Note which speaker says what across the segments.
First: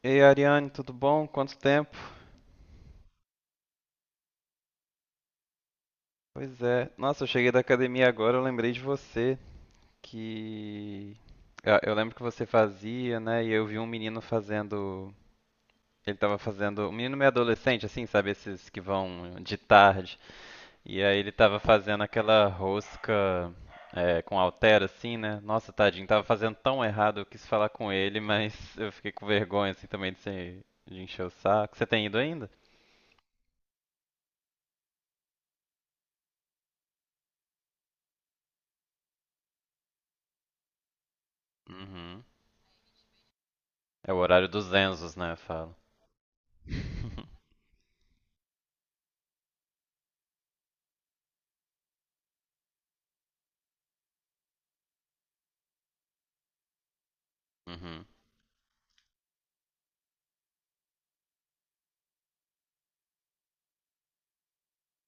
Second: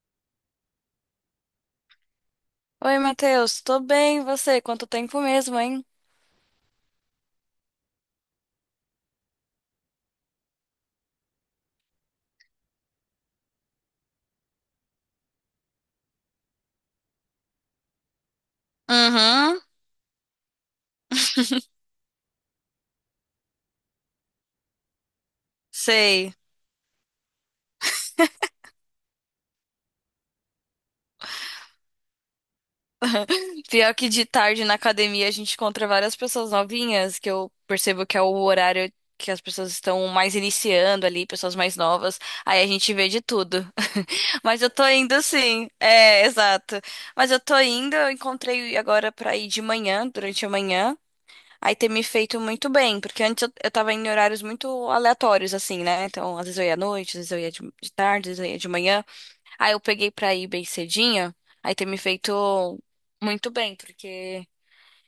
Speaker 1: Ei, Ariane, tudo bom? Quanto tempo?
Speaker 2: Oi, Matheus, tô bem, e você? Quanto tempo mesmo, hein?
Speaker 1: Pois é. Nossa, eu cheguei da academia agora, eu lembrei de você, que eu lembro que você fazia, né? E eu vi um menino fazendo, ele tava fazendo, um menino meio adolescente assim, sabe, esses que vão de
Speaker 2: Uhum,
Speaker 1: tarde. E aí ele tava fazendo aquela rosca é, com altera assim, né? Nossa, tadinho, tava
Speaker 2: sei.
Speaker 1: fazendo tão errado, eu quis falar com ele, mas eu fiquei com vergonha assim também de, ser, de encher o saco. Você tem ido ainda?
Speaker 2: Pior que de tarde na academia a gente encontra várias pessoas novinhas, que eu percebo que é o horário que as pessoas estão mais iniciando ali, pessoas mais novas.
Speaker 1: Uhum.
Speaker 2: Aí a gente vê de tudo.
Speaker 1: É o horário
Speaker 2: Mas eu
Speaker 1: dos
Speaker 2: tô
Speaker 1: Enzos,
Speaker 2: indo
Speaker 1: né?
Speaker 2: sim.
Speaker 1: Fala.
Speaker 2: É, exato. Mas eu tô indo, eu encontrei agora pra ir de manhã, durante a manhã. Aí ter me feito muito bem, porque antes eu tava em horários muito aleatórios, assim, né? Então, às vezes eu ia à noite, às vezes eu ia de
Speaker 1: Uhum,
Speaker 2: tarde, às vezes eu ia de manhã. Aí eu peguei pra ir bem cedinha, aí ter me feito muito bem, porque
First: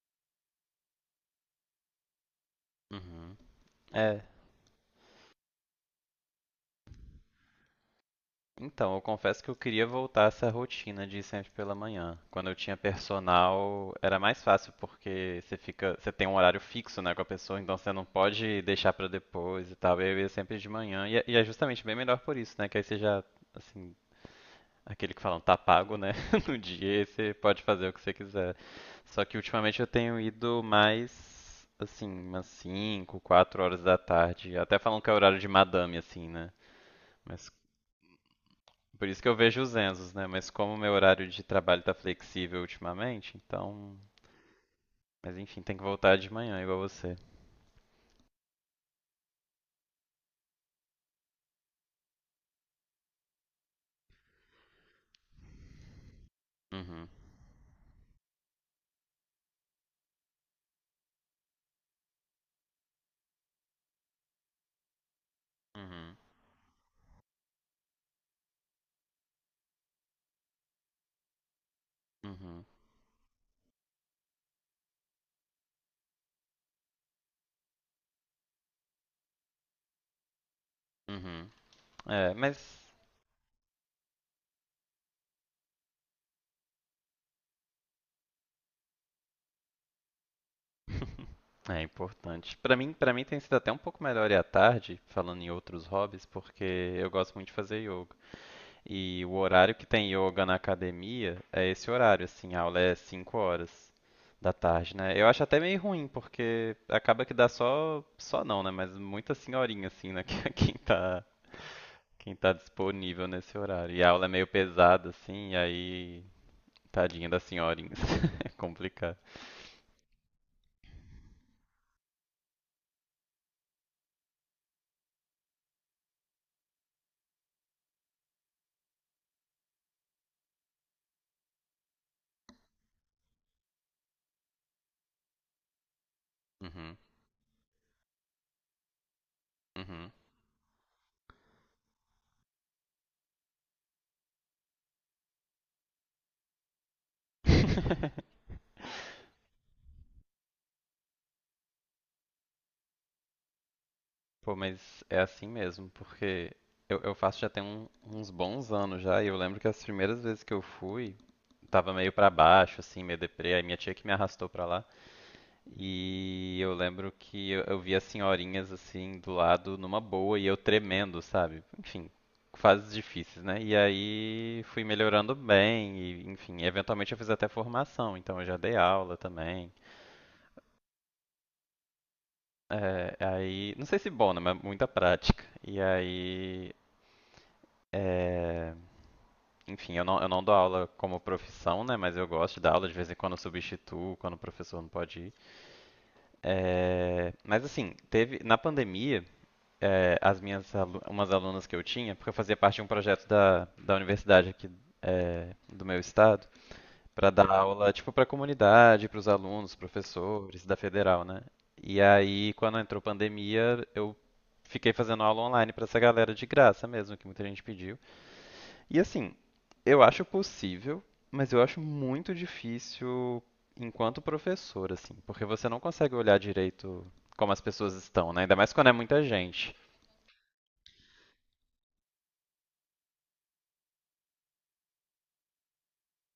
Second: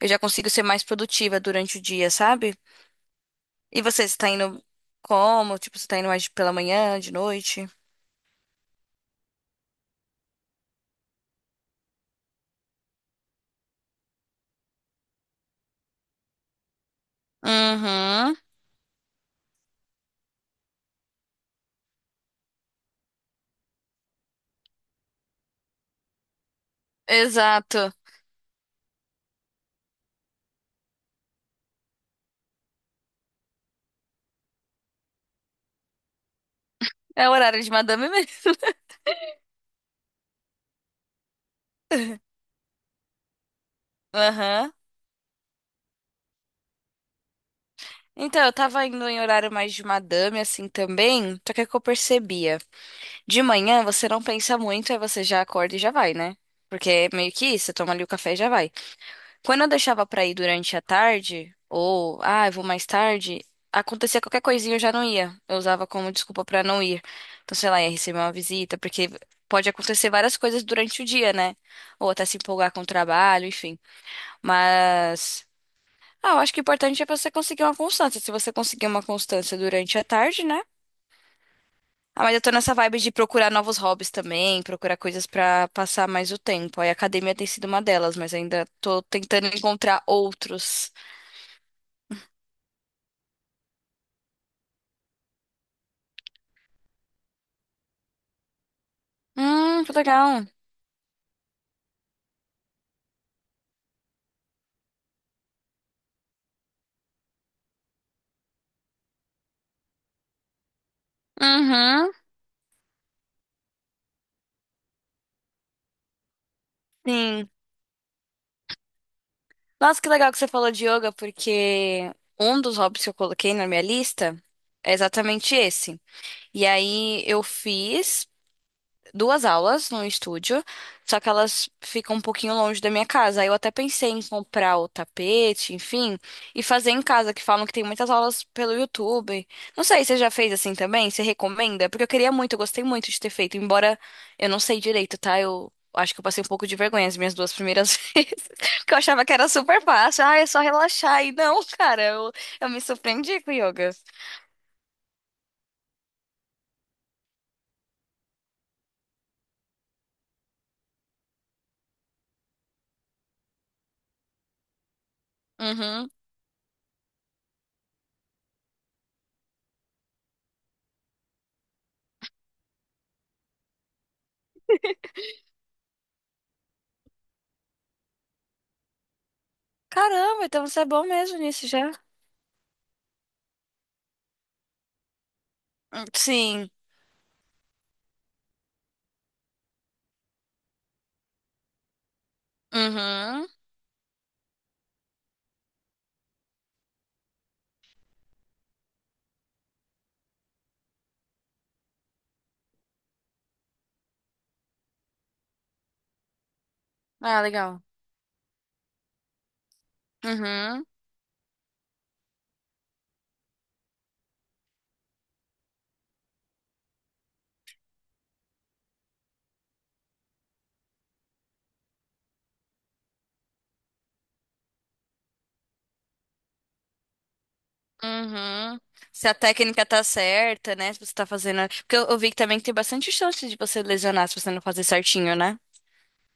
Speaker 2: eu já consigo ser mais produtiva durante o dia, sabe?
Speaker 1: uhum.
Speaker 2: E você
Speaker 1: É,
Speaker 2: tá indo como? Tipo, você tá indo mais pela manhã, de noite?
Speaker 1: então, eu confesso que eu queria voltar a essa rotina de ir sempre pela manhã. Quando eu tinha personal, era mais fácil porque você fica, você tem um horário fixo, né, com a pessoa, então você não
Speaker 2: Uhum,
Speaker 1: pode deixar pra depois e tal. Eu ia sempre de manhã e é justamente bem melhor por isso, né, que aí você já, assim, aquele que falam, tá pago, né? No dia, e você pode fazer
Speaker 2: exato.
Speaker 1: o que você quiser. Só que ultimamente eu tenho ido mais, assim, umas 5 4 horas da tarde. Até falam que é horário de madame, assim, né?
Speaker 2: É o
Speaker 1: Mas
Speaker 2: horário de madame mesmo.
Speaker 1: por isso que eu vejo os Enzos, né? Mas como o meu horário de trabalho tá flexível ultimamente, então.
Speaker 2: Aham.
Speaker 1: Mas enfim, tem que voltar de manhã, igual você.
Speaker 2: Então, eu tava indo em horário mais de madame, assim, também, só que é o que eu percebia? De manhã você não pensa muito, aí você já acorda e já vai, né? Porque
Speaker 1: Uhum,
Speaker 2: é meio que isso, você toma ali o café e já vai. Quando eu deixava pra ir durante a tarde, ou, ah, eu vou mais tarde, acontecia qualquer coisinha eu já não ia. Eu usava como
Speaker 1: uhum,
Speaker 2: desculpa pra não ir. Então, sei lá, ia receber uma visita, porque pode acontecer várias coisas durante o dia, né? Ou até se
Speaker 1: uhum,
Speaker 2: empolgar com o trabalho, enfim. Mas, ah, eu acho que o importante é você conseguir uma constância. Se você conseguir uma constância durante a tarde, né?
Speaker 1: uhum.
Speaker 2: Ah,
Speaker 1: É,
Speaker 2: mas eu tô
Speaker 1: mas.
Speaker 2: nessa vibe de procurar novos hobbies também, procurar coisas pra passar mais o tempo. Aí a academia tem sido uma delas, mas ainda tô tentando encontrar outros.
Speaker 1: É importante. Pra mim, para mim tem sido até um pouco melhor ir à tarde, falando em outros hobbies, porque eu gosto muito de fazer yoga. E o horário que
Speaker 2: Que
Speaker 1: tem yoga
Speaker 2: legal.
Speaker 1: na academia é esse horário, assim, a aula é 5 horas da tarde, né? Eu acho até meio ruim, porque acaba que dá só, só não, né? Mas muita senhorinha, assim, né?
Speaker 2: Uhum,
Speaker 1: Quem tá disponível nesse horário. E a aula é meio pesada, assim, e aí, tadinha das
Speaker 2: sim.
Speaker 1: senhorinhas. É complicado.
Speaker 2: Nossa, que legal que você falou de yoga, porque um dos hobbies que eu coloquei na minha lista é exatamente esse. E aí eu fiz duas aulas no estúdio, só que elas ficam um pouquinho longe da minha casa. Aí eu até pensei em comprar o tapete, enfim, e fazer
Speaker 1: Uhum,
Speaker 2: em casa, que falam que tem muitas aulas pelo YouTube. Não sei,
Speaker 1: uhum.
Speaker 2: você já fez assim também? Você recomenda? Porque eu queria muito, eu gostei muito de ter feito, embora eu não sei direito, tá? Eu acho que eu passei um pouco de vergonha as minhas duas primeiras vezes, porque eu achava que era super fácil. Ah, é só relaxar. E não, cara, eu me surpreendi com o yoga.
Speaker 1: Pô, mas é assim mesmo, porque eu faço já tem uns bons anos já, e eu lembro que as primeiras vezes que eu fui, tava meio pra baixo, assim, meio deprê, aí minha tia que me arrastou pra lá,
Speaker 2: Uhum.
Speaker 1: e eu lembro que eu vi as senhorinhas, assim, do lado, numa boa, e eu tremendo, sabe? Enfim, fases difíceis, né? E aí fui melhorando bem, e enfim, eventualmente eu fiz até formação, então eu já dei aula também.
Speaker 2: Caramba, então você é bom mesmo nisso já.
Speaker 1: É, aí, não sei se bom, né? Mas muita prática. E
Speaker 2: Sim.
Speaker 1: aí, é, enfim, eu não dou aula como profissão, né? Mas eu gosto de dar aula, de vez em quando eu
Speaker 2: Uhum.
Speaker 1: substituo, quando o professor não pode ir. É, mas assim, teve na pandemia, é, as minhas umas alunas que eu tinha, porque eu fazia parte de um projeto da, da universidade aqui é, do meu estado, para
Speaker 2: Ah,
Speaker 1: dar
Speaker 2: legal.
Speaker 1: aula tipo para a comunidade, para os alunos, professores da
Speaker 2: Uhum,
Speaker 1: federal, né? E aí, quando entrou pandemia, eu fiquei fazendo aula online para essa galera de graça mesmo, que muita gente pediu. E assim, eu acho possível, mas eu acho muito difícil enquanto professor, assim, porque você não consegue olhar direito como as pessoas estão, né? Ainda mais
Speaker 2: uhum.
Speaker 1: quando é muita
Speaker 2: Se a
Speaker 1: gente.
Speaker 2: técnica tá certa, né? Se você tá fazendo. Porque eu vi que também tem bastante chance de você lesionar se você não fazer certinho, né?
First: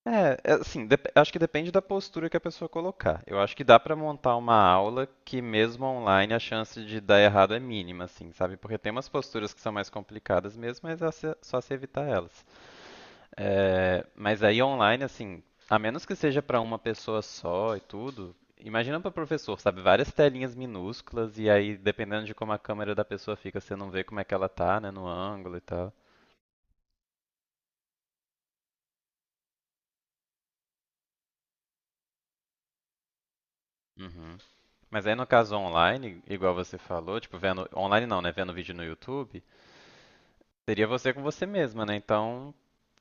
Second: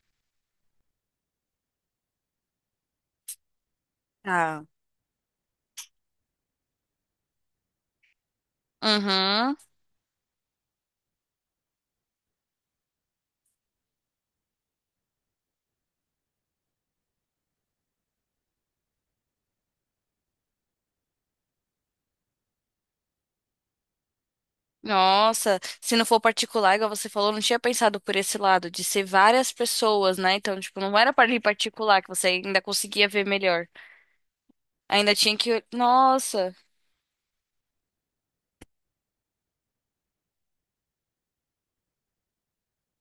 Speaker 1: É, é, assim, acho que depende da postura que a pessoa colocar. Eu acho que dá pra montar uma
Speaker 2: Ah,
Speaker 1: aula que mesmo online a chance de dar errado é mínima, assim, sabe? Porque tem umas posturas
Speaker 2: uhum.
Speaker 1: que são mais complicadas mesmo, mas é só se evitar elas. É, mas aí online, assim, a menos que seja para uma pessoa só e tudo, imagina para professor, sabe? Várias telinhas minúsculas e aí, dependendo de como a câmera da pessoa fica, você não vê como é que ela tá, né, no ângulo
Speaker 2: Nossa,
Speaker 1: e tal.
Speaker 2: se não for particular, igual você falou, eu não tinha pensado por esse lado, de ser várias pessoas, né? Então, tipo, não era para ir particular que você ainda conseguia ver melhor.
Speaker 1: Uhum. Mas aí
Speaker 2: Ainda
Speaker 1: no
Speaker 2: tinha
Speaker 1: caso
Speaker 2: que.
Speaker 1: online, igual
Speaker 2: Nossa,
Speaker 1: você falou, tipo, vendo. Online não, né? Vendo vídeo no YouTube, seria você com você mesma, né? Então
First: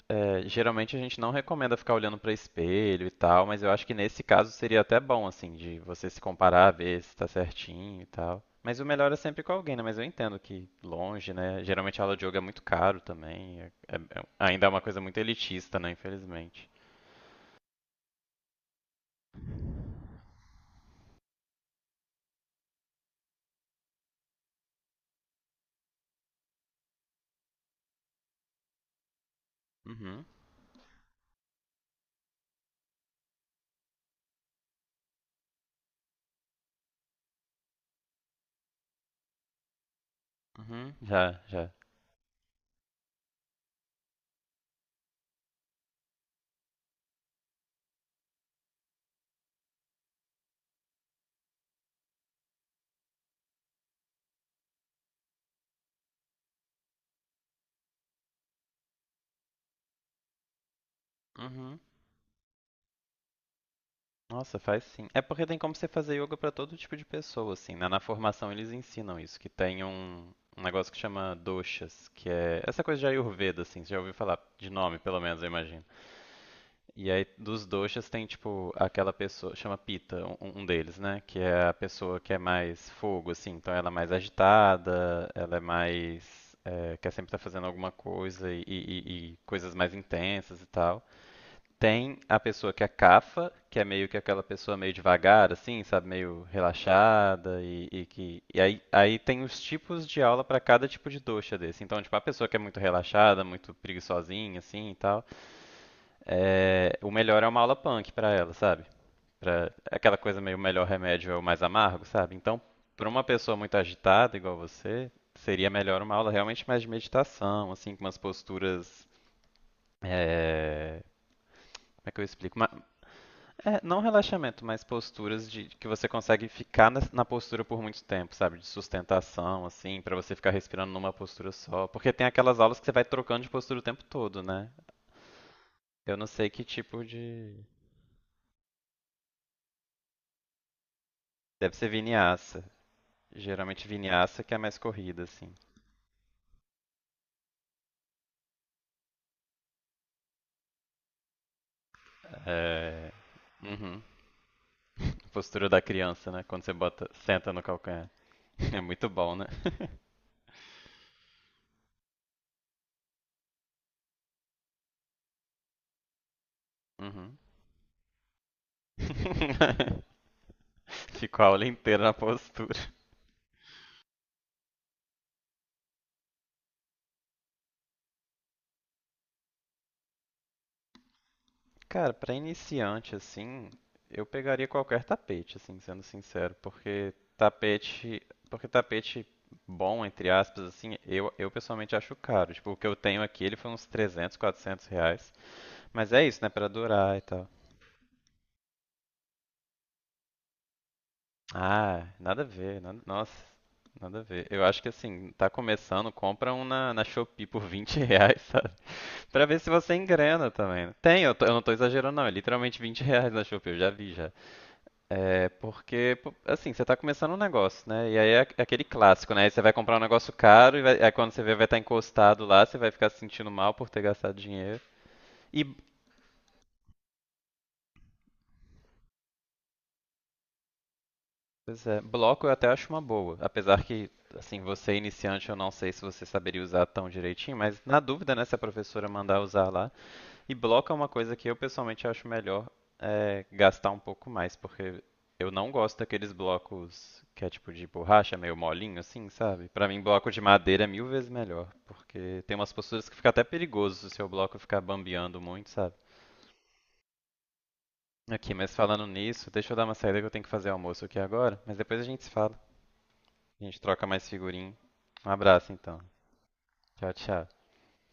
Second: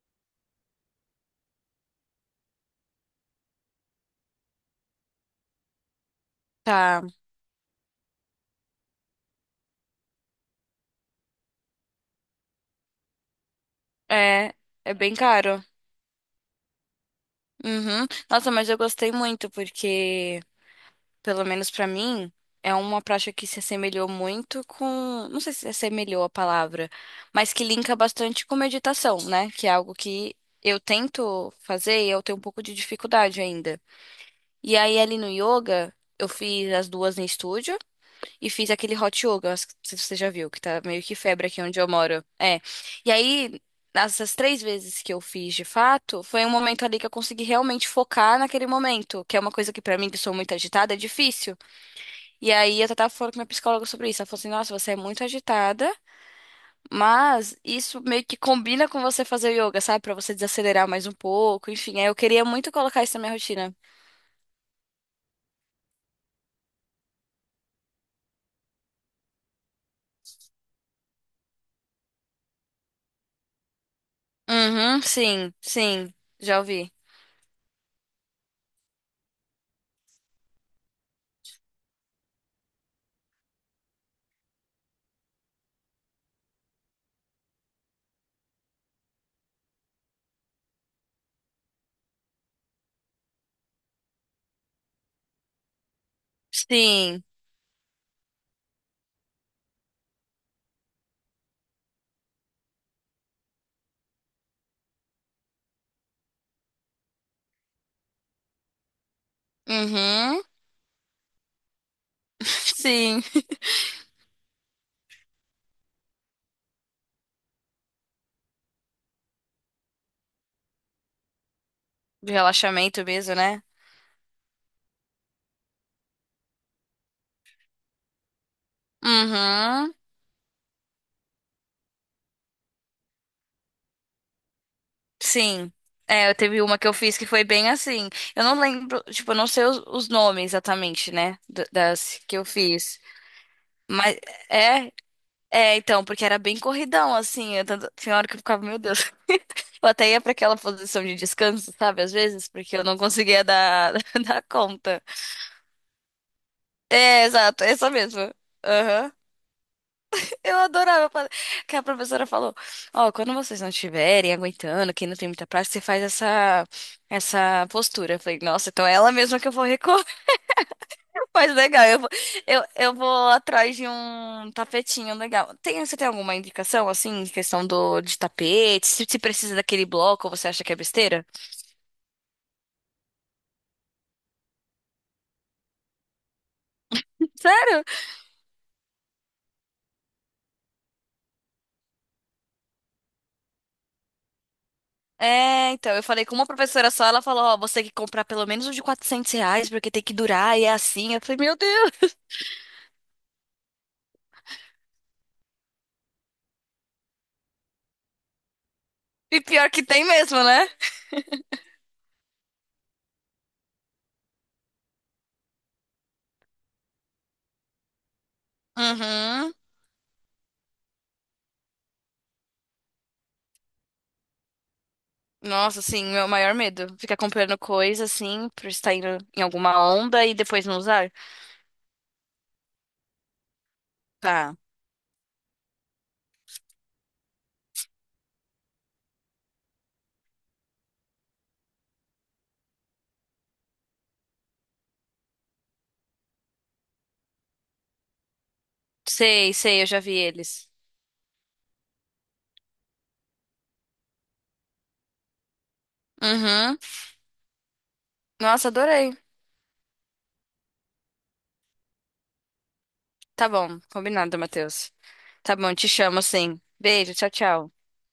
Speaker 1: é, geralmente a gente não recomenda ficar olhando para espelho e tal, mas eu acho que nesse caso seria até bom, assim, de você se comparar, ver
Speaker 2: tá.
Speaker 1: se está certinho e tal. Mas o melhor é sempre com alguém, né? Mas eu entendo que longe, né? Geralmente a aula de yoga é muito caro também,
Speaker 2: É,
Speaker 1: ainda é uma
Speaker 2: é
Speaker 1: coisa
Speaker 2: bem
Speaker 1: muito
Speaker 2: caro.
Speaker 1: elitista, né? Infelizmente.
Speaker 2: Uhum. Nossa, mas eu gostei muito, porque, pelo menos pra mim, é uma prática que se assemelhou muito com, não sei se assemelhou a palavra, mas que linka bastante com meditação, né? Que é algo
Speaker 1: Uhum,
Speaker 2: que eu tento fazer e eu tenho um pouco de dificuldade ainda. E aí ali no yoga, eu fiz as duas em estúdio e fiz aquele hot yoga, acho que- não sei se você já viu, que tá
Speaker 1: uhum,
Speaker 2: meio que
Speaker 1: já,
Speaker 2: febre aqui
Speaker 1: já.
Speaker 2: onde eu moro. É. E aí essas três vezes que eu fiz de fato, foi um momento ali que eu consegui realmente focar naquele momento, que é uma coisa que pra mim, que sou muito agitada, é difícil. E aí eu tava falando com minha psicóloga sobre isso. Ela falou assim, nossa, você é muito agitada, mas isso meio que combina com você fazer yoga, sabe? Pra você desacelerar mais um pouco,
Speaker 1: Uhum.
Speaker 2: enfim. Aí eu queria muito colocar isso na minha rotina.
Speaker 1: Nossa, faz sim. É porque tem como você fazer yoga pra todo tipo de pessoa, assim, né? Na formação eles ensinam isso, que tem um, um negócio que chama doshas, que é essa coisa de Ayurveda, assim, você já ouviu falar de nome,
Speaker 2: Uhum,
Speaker 1: pelo menos, eu
Speaker 2: sim,
Speaker 1: imagino.
Speaker 2: sim. Já ouvi.
Speaker 1: E aí dos doshas tem, tipo, aquela pessoa, chama Pita, um, um deles, né? Que é a pessoa que é mais fogo, assim, então ela é mais agitada, ela é mais... É, quer sempre estar fazendo alguma coisa e, e coisas mais intensas e tal. Tem a pessoa que é cafa, que é meio que aquela pessoa meio devagar, assim, sabe, meio
Speaker 2: Sim.
Speaker 1: relaxada e que e aí, aí tem os tipos de aula para cada tipo de doxa desse. Então, tipo, a pessoa que é muito relaxada, muito preguiçosinha, assim e tal, é, o melhor é uma aula punk para ela, sabe? Pra, é aquela coisa
Speaker 2: Uhum.
Speaker 1: meio melhor remédio é o mais amargo, sabe? Então, para uma
Speaker 2: Sim.
Speaker 1: pessoa muito agitada igual você, seria melhor uma aula realmente mais de meditação, assim, com umas posturas é, como é que eu
Speaker 2: De
Speaker 1: explico? Ma-
Speaker 2: relaxamento mesmo, né?
Speaker 1: é, não relaxamento, mas posturas de que você consegue ficar na, postura por muito tempo, sabe? De sustentação,
Speaker 2: Uhum.
Speaker 1: assim, pra você ficar respirando numa postura só. Porque tem aquelas aulas que você vai trocando de postura o tempo todo, né?
Speaker 2: Sim.
Speaker 1: Eu não
Speaker 2: É, eu
Speaker 1: sei
Speaker 2: teve
Speaker 1: que
Speaker 2: uma que eu
Speaker 1: tipo
Speaker 2: fiz que foi
Speaker 1: de.
Speaker 2: bem assim. Eu não lembro, tipo, eu não sei os nomes exatamente, né?
Speaker 1: Deve ser
Speaker 2: Das que eu
Speaker 1: vinyasa.
Speaker 2: fiz.
Speaker 1: Geralmente
Speaker 2: Mas
Speaker 1: vinyasa que é mais
Speaker 2: é,
Speaker 1: corrida, assim.
Speaker 2: é, então, porque era bem corridão, assim. Tinha hora que eu ficava, meu Deus. Eu até ia pra aquela posição de descanso, sabe, às vezes, porque eu não
Speaker 1: É.
Speaker 2: conseguia
Speaker 1: Uhum.
Speaker 2: dar conta.
Speaker 1: Postura da criança, né? Quando você bota,
Speaker 2: É,
Speaker 1: senta no
Speaker 2: exato, essa
Speaker 1: calcanhar.
Speaker 2: mesmo.
Speaker 1: É muito
Speaker 2: Aham.
Speaker 1: bom, né?
Speaker 2: Eu adorava fa- que a professora falou: Ó, quando vocês não estiverem aguentando, quem não tem muita prática, você faz
Speaker 1: Uhum.
Speaker 2: essa postura. Eu falei: Nossa, então é ela mesma que eu vou.
Speaker 1: Ficou a
Speaker 2: Mas
Speaker 1: aula
Speaker 2: legal, eu
Speaker 1: inteira
Speaker 2: vou,
Speaker 1: na
Speaker 2: eu,
Speaker 1: postura.
Speaker 2: eu vou atrás de um tapetinho legal. Tem, você tem alguma indicação, assim, em questão do, de tapete? Se precisa daquele bloco, ou você acha que é besteira?
Speaker 1: Cara, pra iniciante assim, eu pegaria qualquer tapete, assim, sendo sincero,
Speaker 2: Sério?
Speaker 1: porque tapete bom, entre aspas, assim, eu pessoalmente acho caro. Tipo, o que eu tenho aqui, ele foi uns 300, R$ 400,
Speaker 2: É, então, eu
Speaker 1: mas é
Speaker 2: falei com
Speaker 1: isso,
Speaker 2: uma
Speaker 1: né, pra
Speaker 2: professora só,
Speaker 1: durar e
Speaker 2: ela falou,
Speaker 1: tal.
Speaker 2: ó, você tem que comprar pelo menos um de 400 reais, porque tem que durar, e é assim. Eu falei, meu Deus!
Speaker 1: Ah, nada a ver, nossa, nada a ver. Eu acho que assim, tá começando, compra um na, na Shopee por R$ 20, sabe?
Speaker 2: E
Speaker 1: Pra ver se
Speaker 2: pior que
Speaker 1: você
Speaker 2: tem mesmo,
Speaker 1: engrena
Speaker 2: né?
Speaker 1: também, né? Tem, eu, eu não tô exagerando não, é literalmente R$ 20 na Shopee, eu já vi já. É porque, pô, assim, você tá começando um negócio, né? E aí é aquele clássico, né? Aí
Speaker 2: Uhum.
Speaker 1: você vai comprar um negócio caro e aí quando você vê vai estar encostado lá, você vai ficar se sentindo mal por ter gastado dinheiro. E,
Speaker 2: Nossa, assim, meu maior medo. Ficar comprando coisa, assim, por estar indo em alguma onda e depois não usar.
Speaker 1: pois é, bloco eu até acho uma boa. Apesar que,
Speaker 2: Tá.
Speaker 1: assim, você é iniciante, eu não sei se você saberia usar tão direitinho, mas na dúvida, né? Se a professora mandar usar lá, e bloco é uma coisa que eu pessoalmente acho melhor é, gastar um pouco mais, porque eu não gosto daqueles blocos que é tipo de borracha, meio molinho assim,
Speaker 2: Sei,
Speaker 1: sabe?
Speaker 2: sei, eu
Speaker 1: Pra
Speaker 2: já
Speaker 1: mim,
Speaker 2: vi
Speaker 1: bloco de
Speaker 2: eles.
Speaker 1: madeira é 1.000 vezes melhor, porque tem umas posturas que fica até perigoso se o seu bloco ficar bambeando muito, sabe?
Speaker 2: Uhum.
Speaker 1: Aqui,
Speaker 2: Nossa,
Speaker 1: mas falando
Speaker 2: adorei.
Speaker 1: nisso, deixa eu dar uma saída que eu tenho que fazer almoço aqui agora, mas depois a gente se fala.
Speaker 2: Tá
Speaker 1: A
Speaker 2: bom,
Speaker 1: gente troca mais
Speaker 2: combinado,
Speaker 1: figurinha.
Speaker 2: Matheus.
Speaker 1: Um
Speaker 2: Tá
Speaker 1: abraço
Speaker 2: bom, te
Speaker 1: então.
Speaker 2: chamo sim.
Speaker 1: Tchau,
Speaker 2: Beijo, tchau,
Speaker 1: tchau.
Speaker 2: tchau.